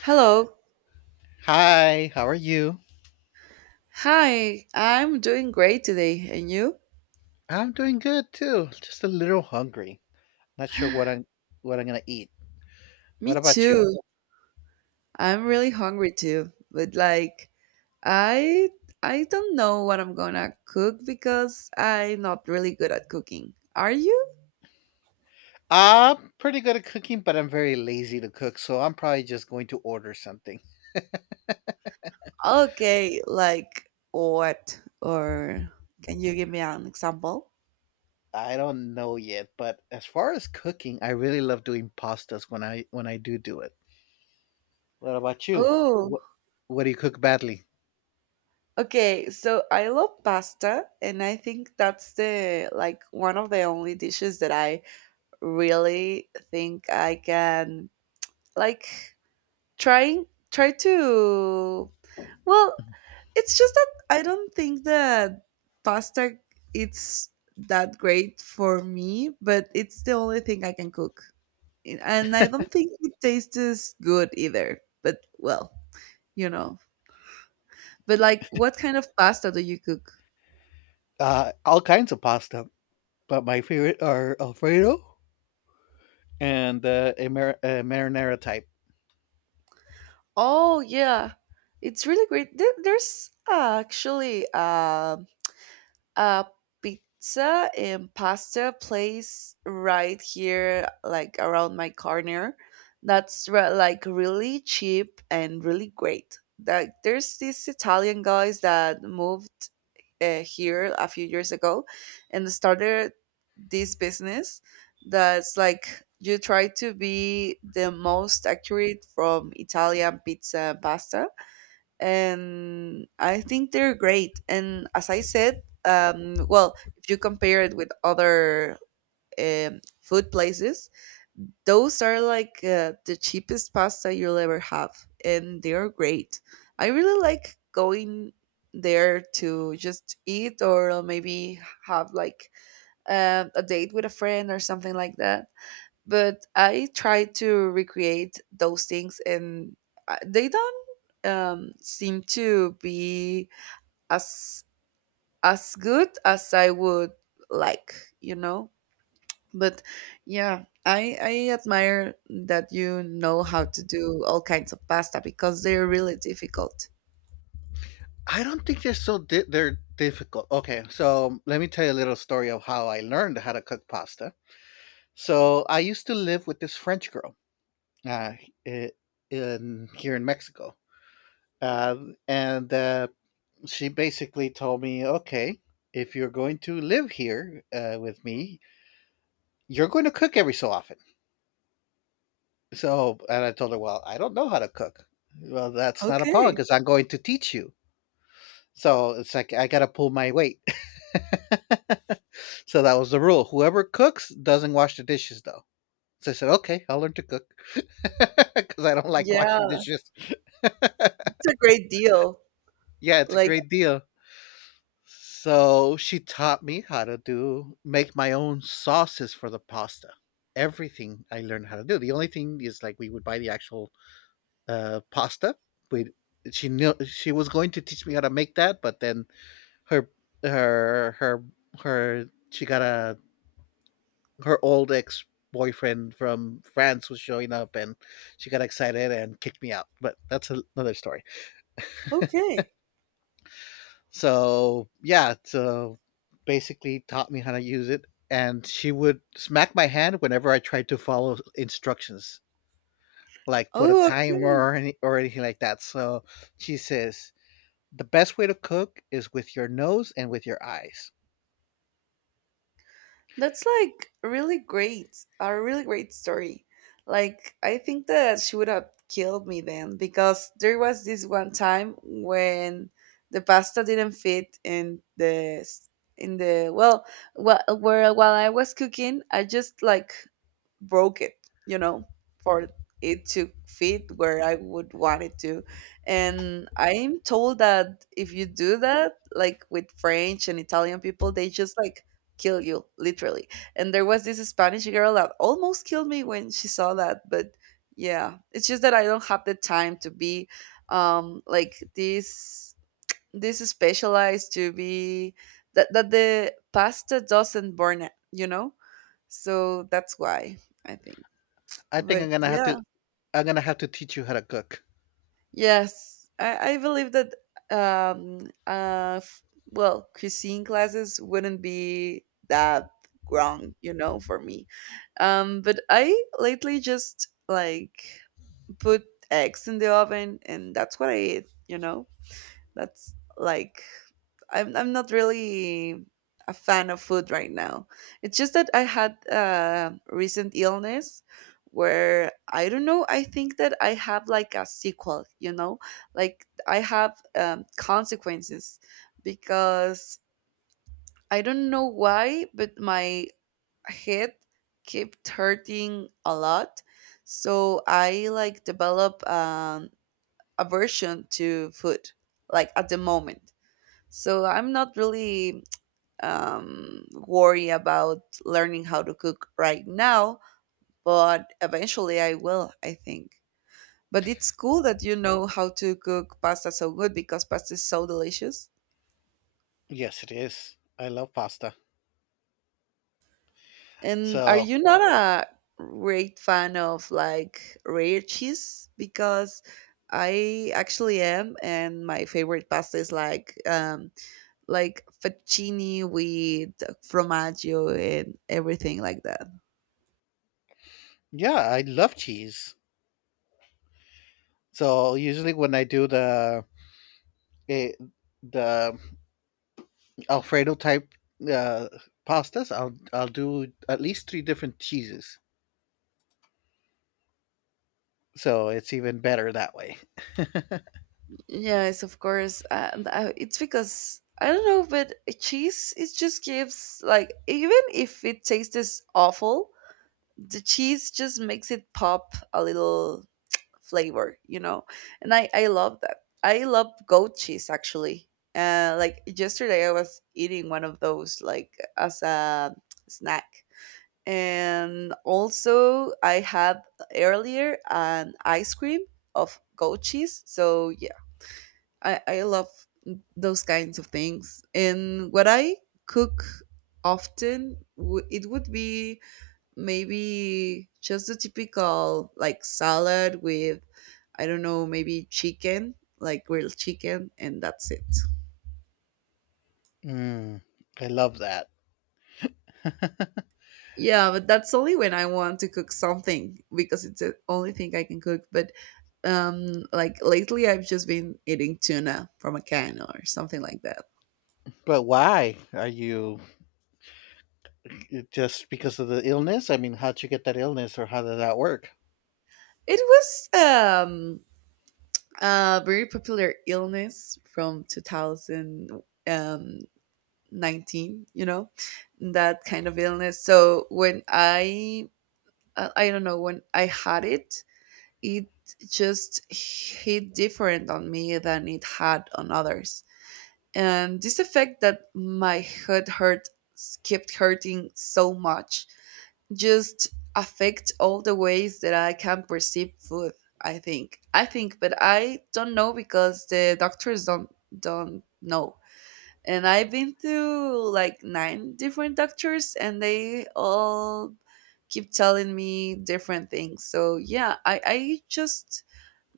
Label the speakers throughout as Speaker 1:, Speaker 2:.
Speaker 1: Hello.
Speaker 2: Hi, how are you?
Speaker 1: Hi. I'm doing great today. And you?
Speaker 2: I'm doing good too. Just a little hungry. Not sure what I'm gonna eat.
Speaker 1: Me
Speaker 2: What about
Speaker 1: too.
Speaker 2: you?
Speaker 1: I'm really hungry too. But like I I don't know what I'm gonna cook because I'm not really good at cooking. Are you?
Speaker 2: I'm pretty good at cooking, but I'm very lazy to cook, so I'm probably just going to order something.
Speaker 1: Okay, like what? Or can you give me an example?
Speaker 2: I don't know yet, but as far as cooking, I really love doing pastas when I do do it. What about you?
Speaker 1: Oh,
Speaker 2: What what do you cook badly?
Speaker 1: okay. So I love pasta, and I think that's the like one of the only dishes that I really think I can like try to well it's just that I don't think that pasta it's that great for me, but it's the only thing I can cook. And I don't think it tastes good either, but well you know but like what kind of pasta do you cook?
Speaker 2: All kinds of pasta, but my favorite are Alfredo and a, a marinara type.
Speaker 1: Oh yeah, it's really great. There's actually a pizza and pasta place right here like around my corner that's like really cheap and really great. Like there's these Italian guys that moved here a few years ago and started this business, that's like you try to be the most accurate from Italian pizza and pasta, and I think they're great. And as I said, well, if you compare it with other food places, those are like the cheapest pasta you'll ever have, and they are great. I really like going there to just eat or maybe have like a date with a friend or something like that. But I try to recreate those things, and they don't seem to be as as good as I would like, you know. But yeah, I admire that you know how to do all kinds of pasta because they're really difficult.
Speaker 2: I don't think they're so they're difficult. Okay, so let me tell you a little story of how I learned how to cook pasta. So I used to live with this French girl uh, i- in here in Mexico, uh, and she basically told me, "Okay, if you're going to live here with me, you're going to cook every so often." So, and I told her, "Well, I don't know how to cook." Well, that's not a problem
Speaker 1: Okay,
Speaker 2: because I'm going to teach you. So it's like I got to pull my weight. So that was the rule. Whoever cooks doesn't wash the dishes, though. So I said, okay, I'll learn to cook because I don't like washing
Speaker 1: yeah,
Speaker 2: dishes.
Speaker 1: it's a great deal.
Speaker 2: Yeah, it's a
Speaker 1: Like
Speaker 2: great deal. So she taught me how to do make my own sauces for the pasta. Everything I learned how to do. The only thing is like we would buy the actual pasta. We She knew she was going to teach me how to make that, but then her her her her she got a her old ex boyfriend from France was showing up and she got excited and kicked me out. But that's another story.
Speaker 1: okay,
Speaker 2: So, yeah, so basically taught me how to use it. And she would smack my hand whenever I tried to follow instructions, like put a
Speaker 1: oh
Speaker 2: timer
Speaker 1: okay.
Speaker 2: or anything like that. So she says, the best way to cook is with your nose and with your eyes.
Speaker 1: That's like really great, a really great story. Like, I think that she would have killed me then because there was this one time when the pasta didn't fit in the s- in the well, well where while I was cooking, I just like broke it, you know, for it to fit where I would want it to. And I'm told that if you do that, like with French and Italian people, they just like kill you, literally. And there was this Spanish girl that almost killed me when she saw that. But yeah, it's just that I don't have the time to be like this specialized to be that the pasta doesn't burn it, you know? So that's why I think.
Speaker 2: I think I'm
Speaker 1: But
Speaker 2: gonna have
Speaker 1: yeah,
Speaker 2: to I'm gonna have to teach you how to cook.
Speaker 1: yes, I believe that um uh f- cuisine classes wouldn't be that wrong, you know, for me. But I lately just like put eggs in the oven and that's what I eat, you know. That's like I'm not really a fan of food right now. It's just that I had a recent illness where I don't know, I think that I have like a sequel, you know? Like I have consequences because I don't know why, but my head kept hurting a lot. So I like develop aversion to food like at the moment, so I'm not really worried about learning how to cook right now, but eventually I will, I think. But it's cool that you know how to cook pasta so good because pasta is so delicious.
Speaker 2: Yes, it is. I love pasta.
Speaker 1: And are
Speaker 2: So
Speaker 1: you not a great fan of like rare cheese? Because I actually am, and my favorite pasta is like fettuccine with fromaggio and everything like that.
Speaker 2: yeah, I love cheese. So usually when I do eh, the Alfredo type uh, pastas, I'll do at least three different cheeses. So it's even better that way.
Speaker 1: Yes, of course. And it's because I don't know, but cheese, it just gives like even if it tastes awful, the cheese just makes it pop a little flavor, you know. And I love that. I love goat cheese actually. Like yesterday, I was eating one of those like as a snack, and also I had earlier an ice cream of goat cheese. So I love those kinds of things. And what I cook often, it would be maybe just the typical like salad with, I don't know, maybe chicken, like grilled chicken, and that's it.
Speaker 2: Mm, I love that.
Speaker 1: Yeah, but that's only when I want to cook something because it's the only thing I can cook. But like lately, I've just been eating tuna from a can or something like that.
Speaker 2: But why are you just because of the illness? I mean, how'd you get that illness, or how did that work?
Speaker 1: It was um a very popular illness from 2019, you know, that kind of illness. So when I I don't know, when I had it, it just hit different on me than it had on others, and this effect that my head hurt kept hurting so much just affect all the ways that I can perceive food. I think. I think, but I don't know because the doctors don't know. And I've been to like 9 different doctors, and they all keep telling me different things. So yeah, I just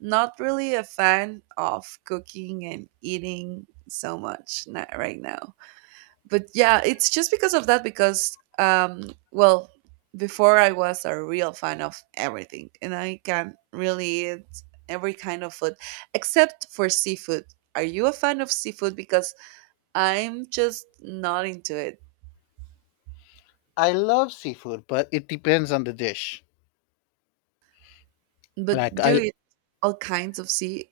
Speaker 1: not really a fan of cooking and eating so much not right now, but yeah, it's just because of that. Because well, before I was a real fan of everything, and I can really eat every kind of food except for seafood. Are you a fan of seafood? Because I'm just not into it.
Speaker 2: I love seafood, but it depends on the dish.
Speaker 1: But
Speaker 2: Like
Speaker 1: you
Speaker 2: I,
Speaker 1: eat all kinds of sea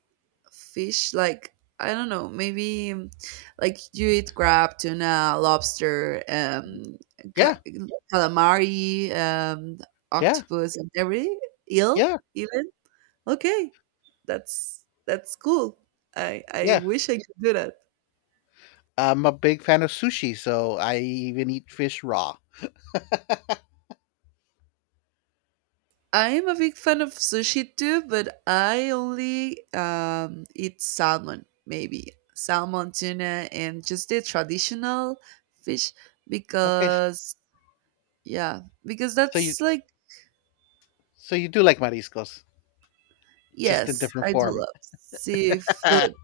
Speaker 1: fish, like I don't know, maybe like you eat crab, tuna, lobster, ca-
Speaker 2: yeah,
Speaker 1: calamari,
Speaker 2: yeah,
Speaker 1: octopus, and every eel
Speaker 2: yeah,
Speaker 1: even. Okay, that's cool. I
Speaker 2: yeah.
Speaker 1: wish I could do that.
Speaker 2: I'm a big fan of sushi, so I even eat fish raw.
Speaker 1: I am a big fan of sushi too, but I only eat salmon, maybe salmon, tuna, and just the traditional fish,
Speaker 2: Okay,
Speaker 1: because, yeah, because
Speaker 2: so you
Speaker 1: that's like,
Speaker 2: so you do like mariscos, just in
Speaker 1: yes,
Speaker 2: different
Speaker 1: I do
Speaker 2: form.
Speaker 1: love
Speaker 2: Yeah,
Speaker 1: seafood.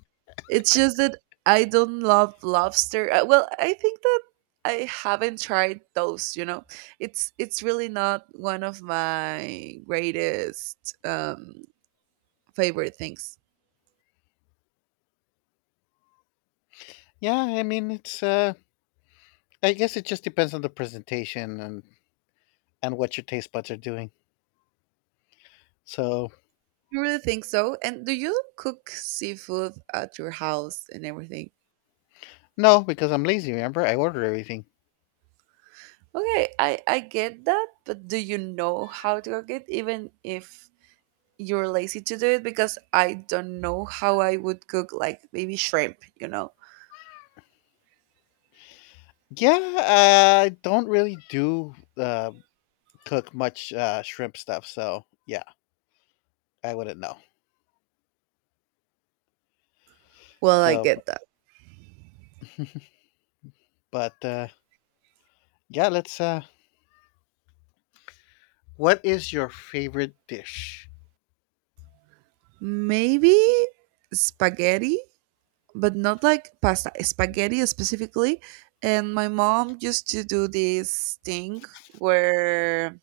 Speaker 1: It's just that I don't love lobster. Well, I think that I haven't tried those, you know. It's really not one of my greatest favorite things.
Speaker 2: I mean it's I guess it just depends on the presentation and what your taste buds are doing. So
Speaker 1: You really think so? And do you cook seafood at your house and everything?
Speaker 2: no, because I'm lazy, remember? I order everything.
Speaker 1: Okay, I get that, but do you know how to cook it even if you're lazy to do it because I don't know how I would cook like maybe shrimp, you know?
Speaker 2: Yeah, I don't really do cook much shrimp stuff, so yeah, I wouldn't know.
Speaker 1: Well, I
Speaker 2: So b-
Speaker 1: get that.
Speaker 2: but yeah, let's what is your favorite dish?
Speaker 1: Maybe spaghetti, but not like pasta, spaghetti specifically. And my mom used to do this thing where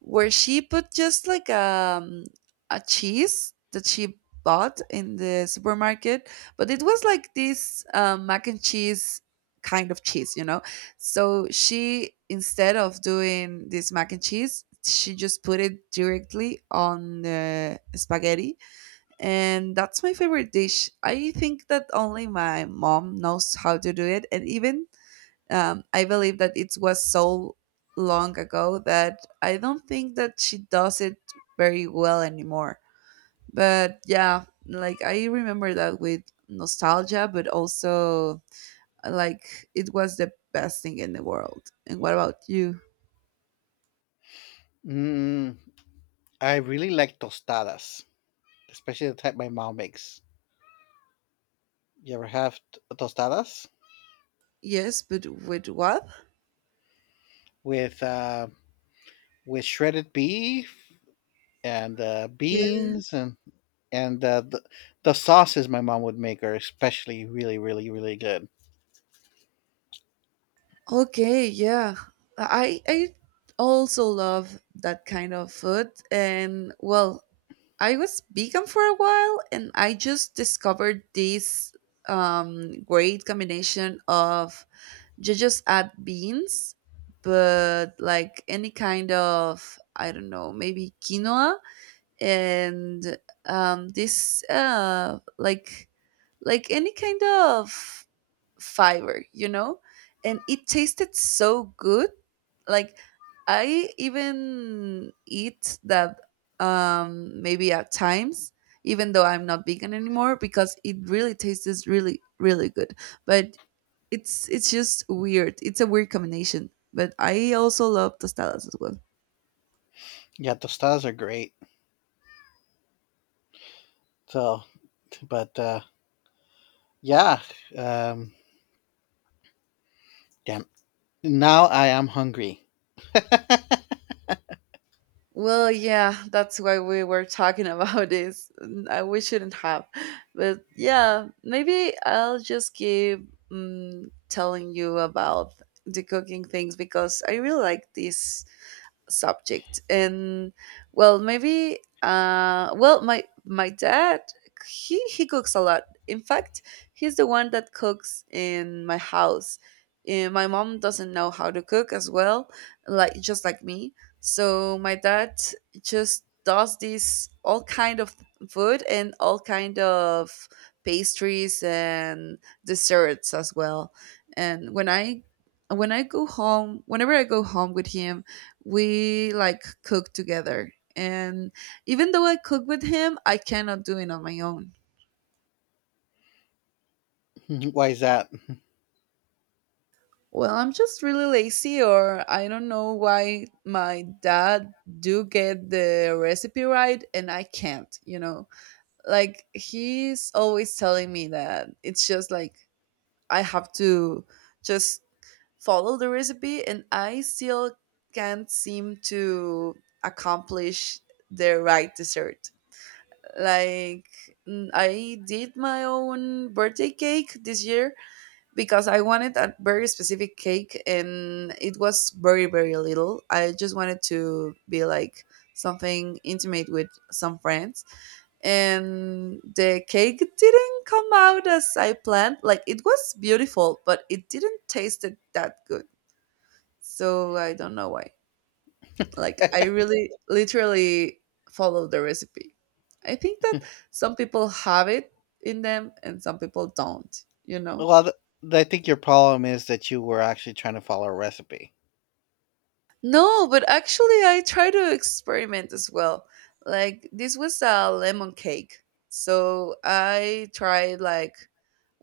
Speaker 1: where she put just like a cheese that she bought in the supermarket, but it was like this mac and cheese kind of cheese, you know. So she, instead of doing this mac and cheese, she just put it directly on the spaghetti, and that's my favorite dish. I think that only my mom knows how to do it, and even I believe that it was so long ago that I don't think that she does it very well anymore. But yeah, like I remember that with nostalgia, but also like it was the best thing in the world. And what about you?
Speaker 2: Mm, I really like tostadas, especially the type my mom makes. You ever have tostadas
Speaker 1: Yes, but with what?
Speaker 2: with uh, with shredded beef and
Speaker 1: Yes.
Speaker 2: beans and the sauces my mom would make are especially really really really good.
Speaker 1: Okay, yeah. I also love that kind of food. And well, I was vegan for a while and I just discovered this great combination of you just add beans, but like any kind of, I don't know, maybe quinoa and this like any kind of fiber, you know? And it tasted so good. Like I even eat that maybe at times, even though I'm not vegan anymore, because it really tastes really, really good. But it's just weird. It's a weird combination. But I also love tostadas as well.
Speaker 2: Yeah, tostadas are great. So, but yeah, um, damn. Now I am hungry.
Speaker 1: Well, yeah, that's why we were talking about this. We shouldn't have. But yeah, maybe I'll just keep telling you about the cooking things because I really like this subject. And well, maybe my dad, he cooks a lot. In fact, he's the one that cooks in my house, and my mom doesn't know how to cook as well, like just like me. So my dad just does this all kind of food and all kind of pastries and desserts as well. And when I go home, whenever I go home with him, we like cook together. And even though I cook with him, I cannot do it on my own.
Speaker 2: Why is that?
Speaker 1: Well, I'm just really lazy, or I don't know why my dad do get the recipe right and I can't, you know. Like he's always telling me that it's just like I have to just follow the recipe, and I still can't seem to accomplish the right dessert. Like mm, I did my own birthday cake this year because I wanted a very specific cake and it was very very little. I just wanted to be like something intimate with some friends, and the cake didn't come out as I planned. Like it was beautiful, but it didn't taste that good. So I don't know why. Like I really literally follow the recipe. I think that some people have it in them and some people don't, you know?
Speaker 2: Well, I think your problem is that you were actually trying to follow a recipe.
Speaker 1: No, but actually I try to experiment as well. Like this was a lemon cake. So I tried like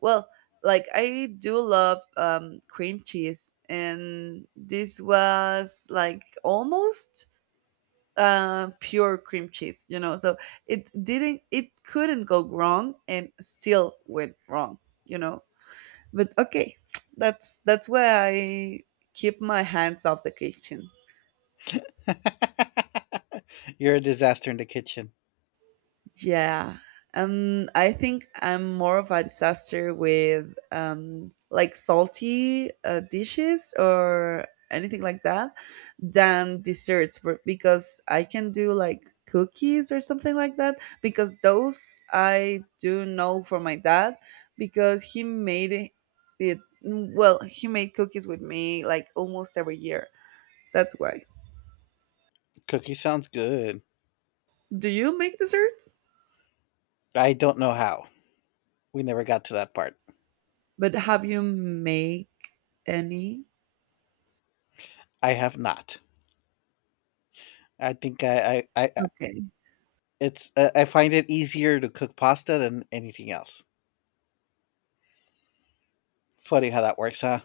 Speaker 1: well, like I do love cream cheese, and this was like almost pure cream cheese, you know. So it couldn't go wrong, and still went wrong, you know. But okay, that's why I keep my hands off the kitchen.
Speaker 2: You're a disaster in the kitchen.
Speaker 1: Yeah. I think I'm more of a disaster with like salty dishes or anything like that than desserts because I can do like cookies or something like that, because those I do know for my dad because it he made cookies with me like almost every year. That's why.
Speaker 2: Cookie sounds good.
Speaker 1: Do you make desserts?
Speaker 2: I don't know how. We never got to that part.
Speaker 1: But have you make any?
Speaker 2: I have not. I think I
Speaker 1: Okay.
Speaker 2: It's I find it easier to cook pasta than anything else. Funny how that works, huh?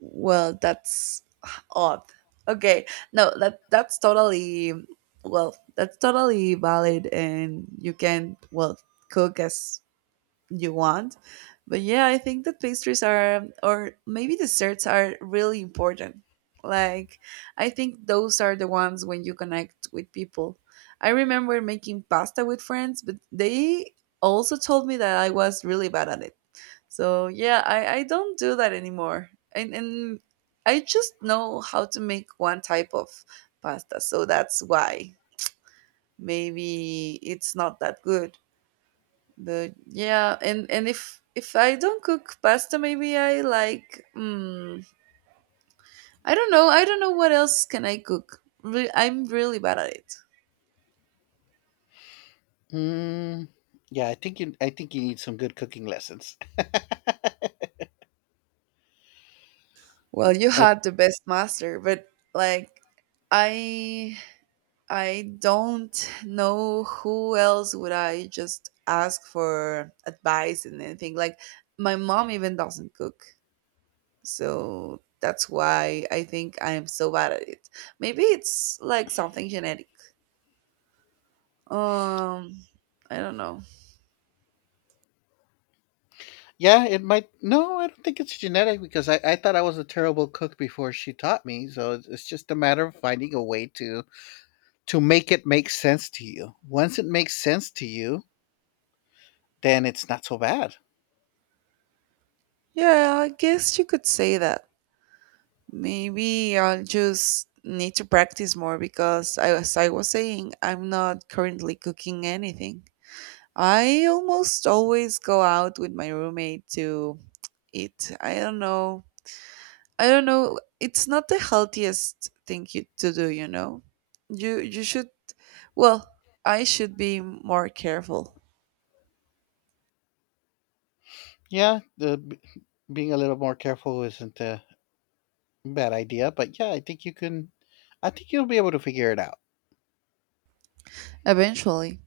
Speaker 1: Well, that's odd. Okay, no, that's totally that's totally valid, and you can cook as you want. But yeah, I think that pastries are, or maybe desserts are really important. Like, I think those are the ones when you connect with people. I remember making pasta with friends, but they also told me that I was really bad at it, so yeah, I don't do that anymore. And I just know how to make one type of pasta. So that's why maybe it's not that good. But yeah, and if I don't cook pasta, maybe I like I don't know. I don't know what else can I cook. I'm really bad at it.
Speaker 2: Mm, yeah, I think you need some good cooking lessons.
Speaker 1: Well, you
Speaker 2: Uh,
Speaker 1: had the best master, but like I I don't know who else would I just ask for advice and anything. Like my mom even doesn't cook. So that's why I think I am so bad at it. Maybe it's like something genetic. Um I don't know.
Speaker 2: yeah, it might. No, I don't think it's genetic because I thought I was a terrible cook before she taught me. So it's just a matter of finding a way to make it make sense to you. Once it makes sense to you, then it's not so bad.
Speaker 1: Yeah, I guess you could say that. Maybe I'll just need to practice more because I, as I was saying, I'm not currently cooking anything. I almost always go out with my roommate to eat. I don't know. I don't know. It's not the healthiest to do, you know. You should well, I should be more careful
Speaker 2: Yeah, being a little more careful isn't bad idea, but yeah, I think you can. I think you'll be able to figure it out.
Speaker 1: eventually.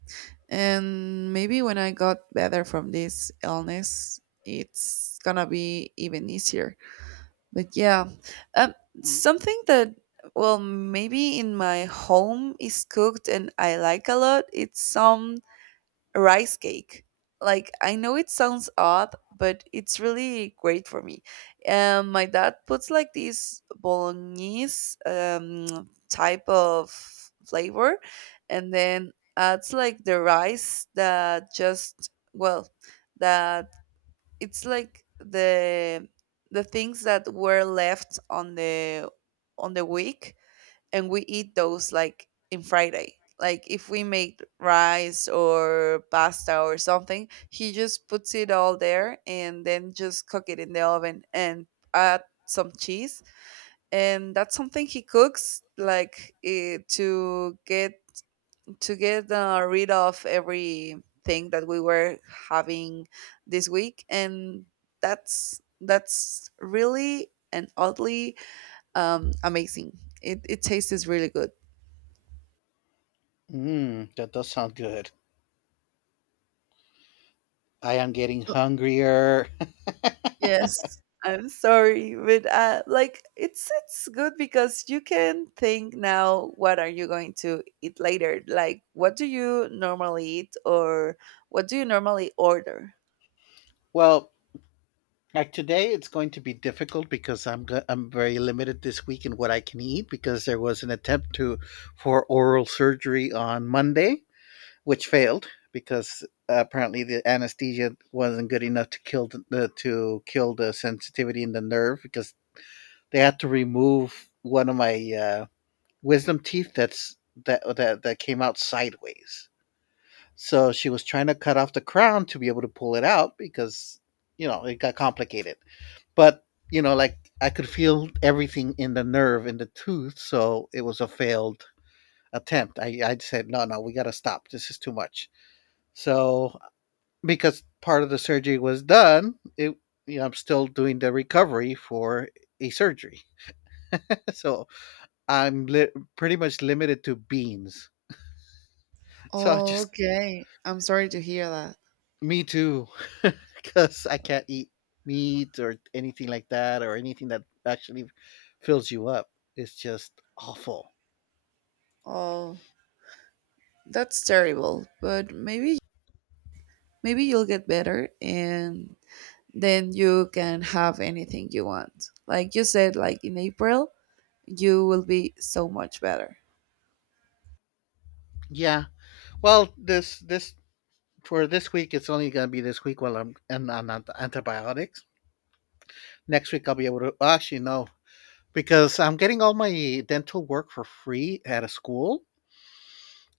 Speaker 1: And maybe when I got better from this illness, it's gonna be even easier. But yeah, um, something that maybe in my home is cooked and I like a lot. It's some rice cake. Like I know it sounds odd, but it's really great for me. My dad puts like this bolognese type of flavor, and then adds like the rice that that it's like the things that were left on the week, and we eat those like in Friday. Like if we make rice or pasta or something, he just puts it all there and then just cook it in the oven and add some cheese. And that's something he cooks like to get rid of everything that we were having this week. And that's really and oddly amazing. It tastes really good.
Speaker 2: Mm, that does sound good. I am getting hungrier.
Speaker 1: Yes, I'm sorry, but like it's good because you can think now, what are you going to eat later? Like what do you normally eat or what do you normally order?
Speaker 2: Well, like today, it's going to be difficult because I'm very limited this week in what I can eat because there was an attempt to for oral surgery on Monday, which failed because apparently the anesthesia wasn't good enough to kill the to kill the sensitivity in the nerve because they had to remove one of my wisdom teeth that's that that came out sideways. So she was trying to cut off the crown to be able to pull it out because you know it got complicated. But you know, like I could feel everything in the nerve in the tooth, so it was a failed attempt. I said no, no, we got to stop. This is too much. So because part of the surgery was done, it you know, I'm still doing the recovery for a surgery. So I'm pretty much limited to beans. So I
Speaker 1: Oh,
Speaker 2: just
Speaker 1: okay. I'm sorry to hear that.
Speaker 2: me too, because I can't eat meat or anything like that, or anything that actually fills you up. It's just awful.
Speaker 1: Oh, that's terrible. But maybe maybe you'll get better and then you can have anything you want. Like you said, like in April, you will be so much better.
Speaker 2: Yeah. Well, this for this week, it's only gonna be this week while I'm and on antibiotics. Next week, I'll be able to well, actually no, because I'm getting all my dental work for free at a school.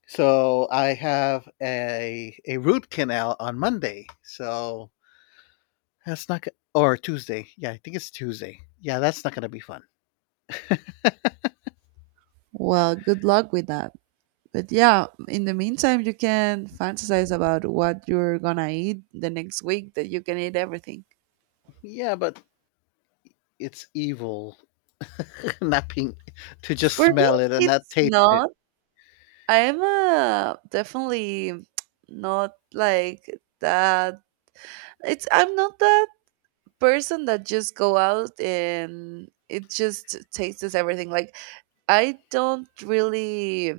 Speaker 2: So I have a root canal on Monday. So That's not go- or Tuesday. Yeah, I think it's Tuesday. Yeah, that's not gonna be fun.
Speaker 1: Well, good luck with that. But yeah, in the meantime, you can fantasize about what you're gonna eat the next week, that you can eat everything.
Speaker 2: Yeah, but it's evil. Not being to just
Speaker 1: For me,
Speaker 2: smell it and not
Speaker 1: it's
Speaker 2: taste it.
Speaker 1: not. I'm definitely not like that. It's I'm not that person that just go out and it just tastes everything. Like I don't really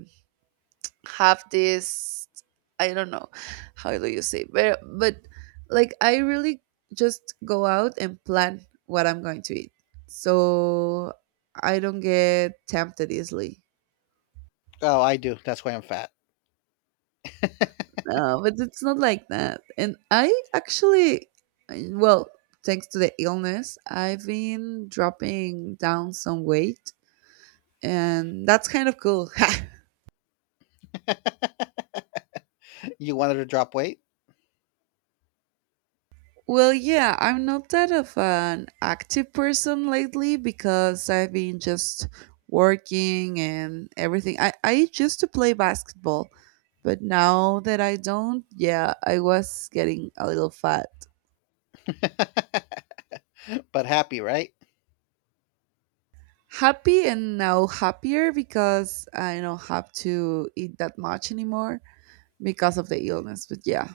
Speaker 1: have this, I don't know how do you say, but like I really just go out and plan what I'm going to eat. So I don't get tempted easily.
Speaker 2: Oh, I do. That's why I'm fat.
Speaker 1: No, but it's not like that. And I actually I- well, thanks to the illness, I've been dropping down some weight, and that's kind of cool.
Speaker 2: You wanted to drop weight,
Speaker 1: Well, yeah, I'm not that of an active person lately because I've been just working and everything. I used to play basketball, but now that I don't, yeah, I was getting a little fat.
Speaker 2: but happy, right?
Speaker 1: Happy and now happier because I don't have to eat that much anymore because of the illness. But yeah,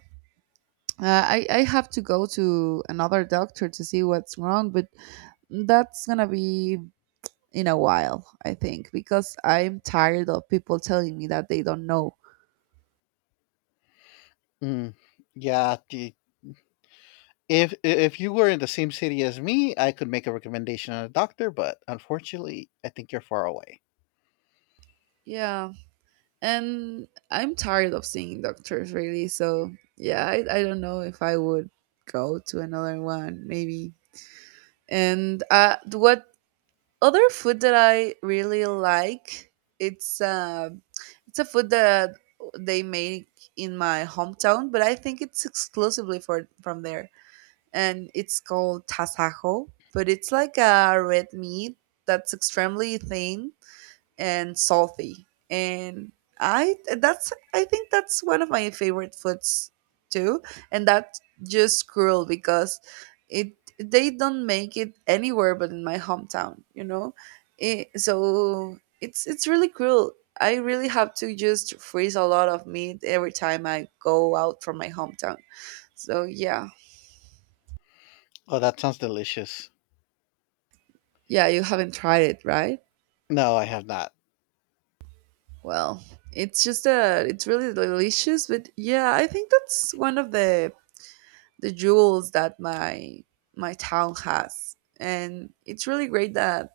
Speaker 1: I have to go to another doctor to see what's wrong, but that's gonna be in a while, I think, because I'm tired of people telling me that they don't know.
Speaker 2: Mm, yeah. The, if you were in the same city as me, I could make a recommendation on a doctor, but unfortunately, I think you're far away.
Speaker 1: Yeah. And I'm tired of seeing doctors, really. So, yeah, I don't know if I would go to another one, maybe. And what other food that I really like, it's, uh, it's a food that they make in my hometown, but I think it's exclusively for from there. And it's called tasajo, but it's like a red meat that's extremely thin and salty. And I think that's one of my favorite foods too, and that's just cruel because it they don't make it anywhere but in my hometown, you know. So it's really cruel. I really have to just freeze a lot of meat every time I go out from my hometown. So yeah.
Speaker 2: Oh, that sounds delicious.
Speaker 1: Yeah, you haven't tried it, right?
Speaker 2: No, I have not.
Speaker 1: Well, it's just that it's really delicious, but yeah, I think that's one of the jewels that my town has. And it's really great that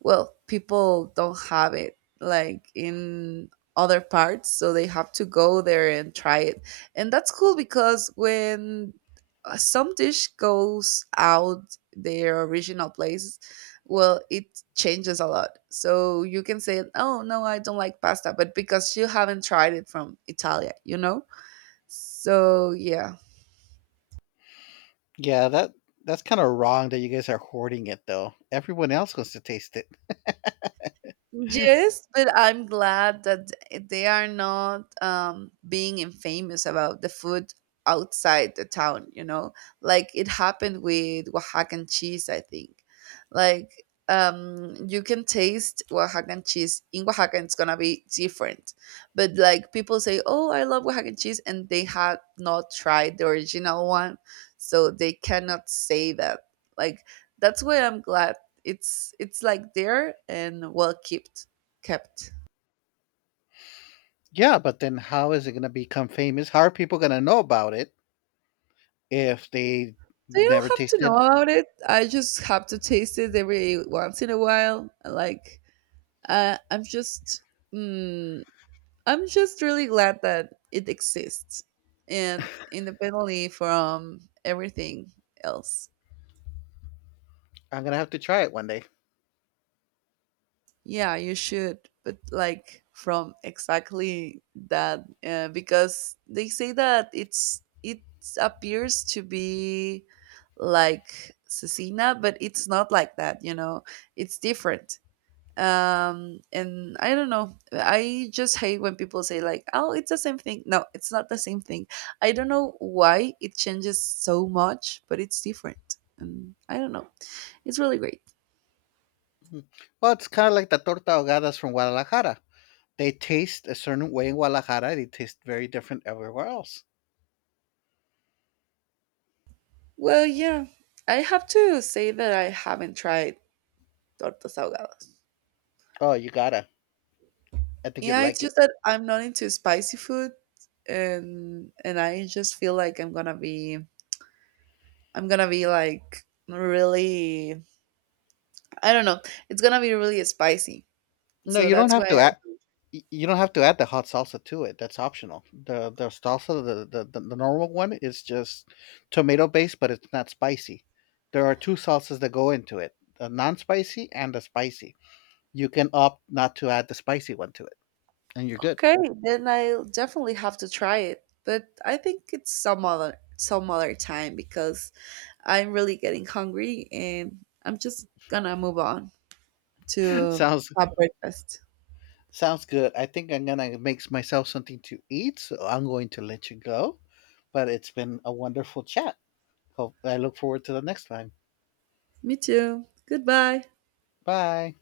Speaker 1: well, people don't have it like in other parts, so they have to go there and try it. And that's cool because when some dish goes out their original place, well, it changes a lot, so you can say, oh, no, I don't like pasta, but because you haven't tried it from Italia, you know. So yeah.
Speaker 2: Yeah, that that's kind of wrong that you guys are hoarding it though. Everyone else wants to taste it.
Speaker 1: Yes, but I'm glad that they are not being infamous about the food outside the town, you know? Like it happened with Oaxacan cheese, I think. Like you can taste Oaxacan cheese. In Oaxaca, it's gonna be different. But like people say, oh, I love Oaxacan cheese, and they had not tried the original one. So they cannot say that. Like, that's why I'm glad it's like there and well kept.
Speaker 2: Yeah, but then how is it going to become famous? How are people going to know about it if they
Speaker 1: So you
Speaker 2: never
Speaker 1: don't have to know
Speaker 2: tasted?
Speaker 1: about it, I just have to taste it every once in a while. Like I'm just mm, I'm just really glad that it exists, and independently from everything else.
Speaker 2: I'm going to have to try it one day.
Speaker 1: Yeah, you should, but like from exactly that, because they say that it appears to be like cecina, but it's not like that. You know, it's different. And I don't know. I just hate when people say like, "Oh, it's the same thing." No, it's not the same thing. I don't know why it changes so much, but it's different. And I don't know. It's really great.
Speaker 2: Mhm. Well, it's kind of like the torta ahogadas from Guadalajara. They taste a certain way in Guadalajara. They taste very different everywhere else.
Speaker 1: Well, yeah, I have to say that I haven't tried tortas ahogadas.
Speaker 2: Oh, you gotta. I think you'd
Speaker 1: Yeah, it's
Speaker 2: like it.
Speaker 1: just that I'm not into spicy food, and I just feel like I'm gonna be like really, I don't know, it's gonna be really spicy.
Speaker 2: No,
Speaker 1: So
Speaker 2: you don't
Speaker 1: that's why
Speaker 2: have to.
Speaker 1: I,
Speaker 2: You don't have to add the hot salsa to it. That's optional. The salsa, The normal one is just tomato based, but it's not spicy. There are two salsas that go into it: the non-spicy and the spicy. You can opt not to add the spicy one to it, and you're good.
Speaker 1: okay, then I'll definitely have to try it. But I think it's some other time because I'm really getting hungry, and I'm just gonna move on to
Speaker 2: sounds
Speaker 1: have breakfast.
Speaker 2: Sounds good. I think I'm gonna make myself something to eat, so I'm going to let you go. But it's been a wonderful chat. Hope I look forward to the next time.
Speaker 1: Me too. Goodbye.
Speaker 2: Bye.